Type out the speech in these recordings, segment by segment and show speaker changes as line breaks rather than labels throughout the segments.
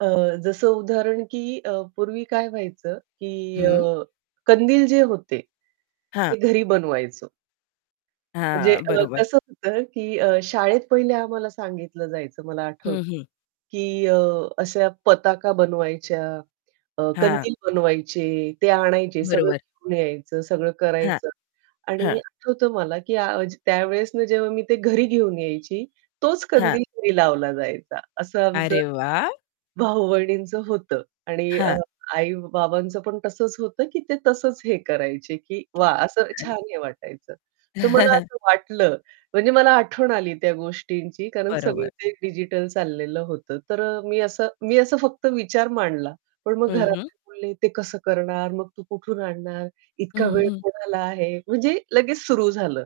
अ, जसं उदाहरण की अ, पूर्वी काय व्हायचं की
हं.
अ, कंदील जे होते,
हां.
ते घरी बनवायचो. म्हणजे
हां,
अ,
बरोबर.
कसं होतं की अ, शाळेत पहिले आम्हाला सांगितलं जायचं मला आठवतं
हं, हं.
की अ, अशा पताका बनवायच्या, अ,
हां.
कंदील बनवायचे, ते आणायचे सगळं
बरोबर.
घेऊन यायचं, सगळं
हां.
करायचं आणि
हां.
आठवतं मला की त्यावेळेसनं जेव्हा मी ते घरी घेऊन यायची, तोच
हां.
कंदील घरी लावला जायचा. असं आमचं
अरे वाह!
भाऊ-बहिणींचं होतं आणि अ,
हां.
आई-बाबांचं पण तसंच होतं, की ते तसंच हे करायचे, की वाह! असं
[unintelligible]
छान हे वाटायचं. तर मला असं वाटलं, म्हणजे मला आठवण आली त्या गोष्टींची. कारण सगळं
बरोबर.
ते डिजिटल चाललेलं होतं. तर अ, मी असं मी असं फक्त विचार मांडला पण मग
हं, हं.
घरातले बोलले, "ते कसं करणार? मग तू कुठून आणणार? इतका
हं,
वेळ
हं.
कोणाला आहे?" म्हणजे लगेच सुरु झालं.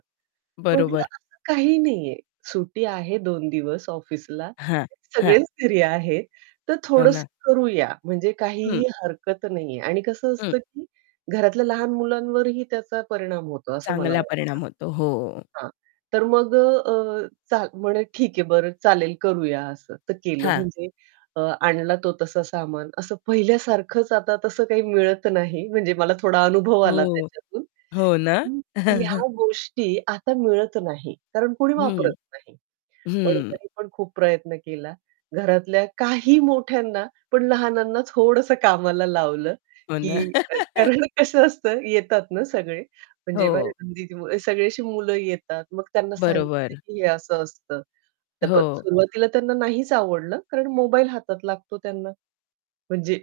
म्हटलं
बरोबर.
असं काही नाहीये, सुट्टी आहे 2 दिवस ऑफिसला,
हां, हां.
सगळेच फ्री आहेत तर
हो ना.
थोडंसं करूया म्हणजे
हं.
काहीही हरकत नाहीये आणि कसं
हं.
असतं की घरातल्या लहान मुलांवरही त्याचा परिणाम होतो असं मला
चांगला
वाटतं.
परिणाम होतो. हो.
हां. तर मग अ, अ, चा म्हणे, "ठीक आहे, बरं चालेल करूया," असं. तर केलं
हां.
म्हणजे अ, आणला तो तसा सामान असं पहिल्यासारखच आता तसं काही मिळत नाही म्हणजे मला थोडा अनुभव आला
हो.
त्याच्यातून
हो ना?
हं, ह्या गोष्टी आता मिळत नाही कारण कोणी
हं.
वापरत नाही. पण
हं.
तरी पण खूप प्रयत्न केला. घरातल्या काही मोठ्यांना, पण लहानांना थोडसं कामाला लावलं
हो ना.
की कारण कसं असतं येतात ना सगळे म्हणजे
हो.
[unintelligible] जेव्हा सगळे असं मुलं येतात मग त्यांना सांगितलं
बरोबर.
की हे असं असतं. तर
हो.
सुरुवातीला त्यांना नाहीच आवडलं कारण मोबाईल हातात लागतो त्यांना, म्हणजे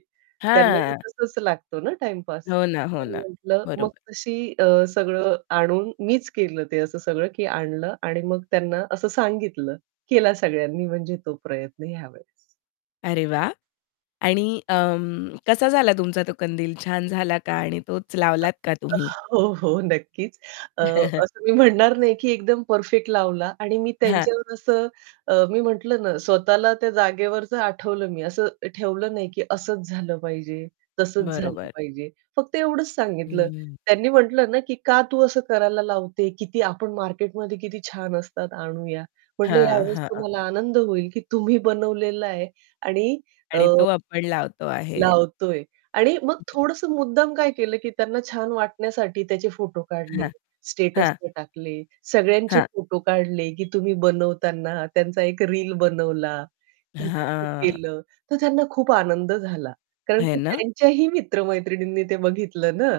त्यांनाही
हां.
तसच लागतो ना टाईमपास
हो ना, हो
तर मी
ना,
म्हटलं, मग
बरोबर.
तशी अ, सगळं आणून मीच केलं ते असं सगळं की आणलं आणि मग त्यांना असं सांगितलं केला सगळ्यांनी म्हणजे तो प्रयत्न ह्या वेळेस.
अरे वाह! आणि अं, कसा झाला तुमचा तो कंदील छान झाला का? आणि तोच लावलात का तुम्ही?
हो, हो नक्कीच. अ, असं मी म्हणणार नाही की एकदम परफेक्ट लावला आणि मी
हां.
त्यांच्यावर असं अ, मी म्हटलं ना, स्वतःला त्या जागेवरच आठवलं मी असं ठेवलं नाही की असच झालं पाहिजे, तसच झालं
बरोबर.
पाहिजे. फक्त एवढंच सांगितलं
हं.
त्यांनी म्हटलं ना की "का तू असं करायला लावते? किती आपण मार्केटमध्ये किती छान असतात, आणूया." म्हटलं, "या
हां,
वेळेस
हां.
तुम्हाला आनंद होईल, की तुम्ही बनवलेलं आहे आणि अ,
आणि तो
[unintelligible]
आपण लावतो आहे.
लावतोय." आणि मग थोडसं मुद्दाम काय केलं, की त्यांना छान वाटण्यासाठी त्याचे फोटो काढले,
हां. हां.
स्टेटसला टाकले, सगळ्यांचे
हां.
फोटो काढले, की तुम्ही बनवताना त्यांचा एक रील बनवला, की कसं
हां.
केलं तर त्यांना खूप आनंद झाला. कारण
है
की
ना?
त्यांच्याही मित्र-मैत्रिणींनी ते बघितलं ना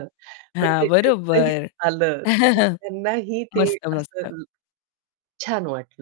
हां,
म्हणजे त्याचंही
बरोबर.
आलं तर त्यांनाही ते
मस्त, मस्त.
असं छान वाटलं.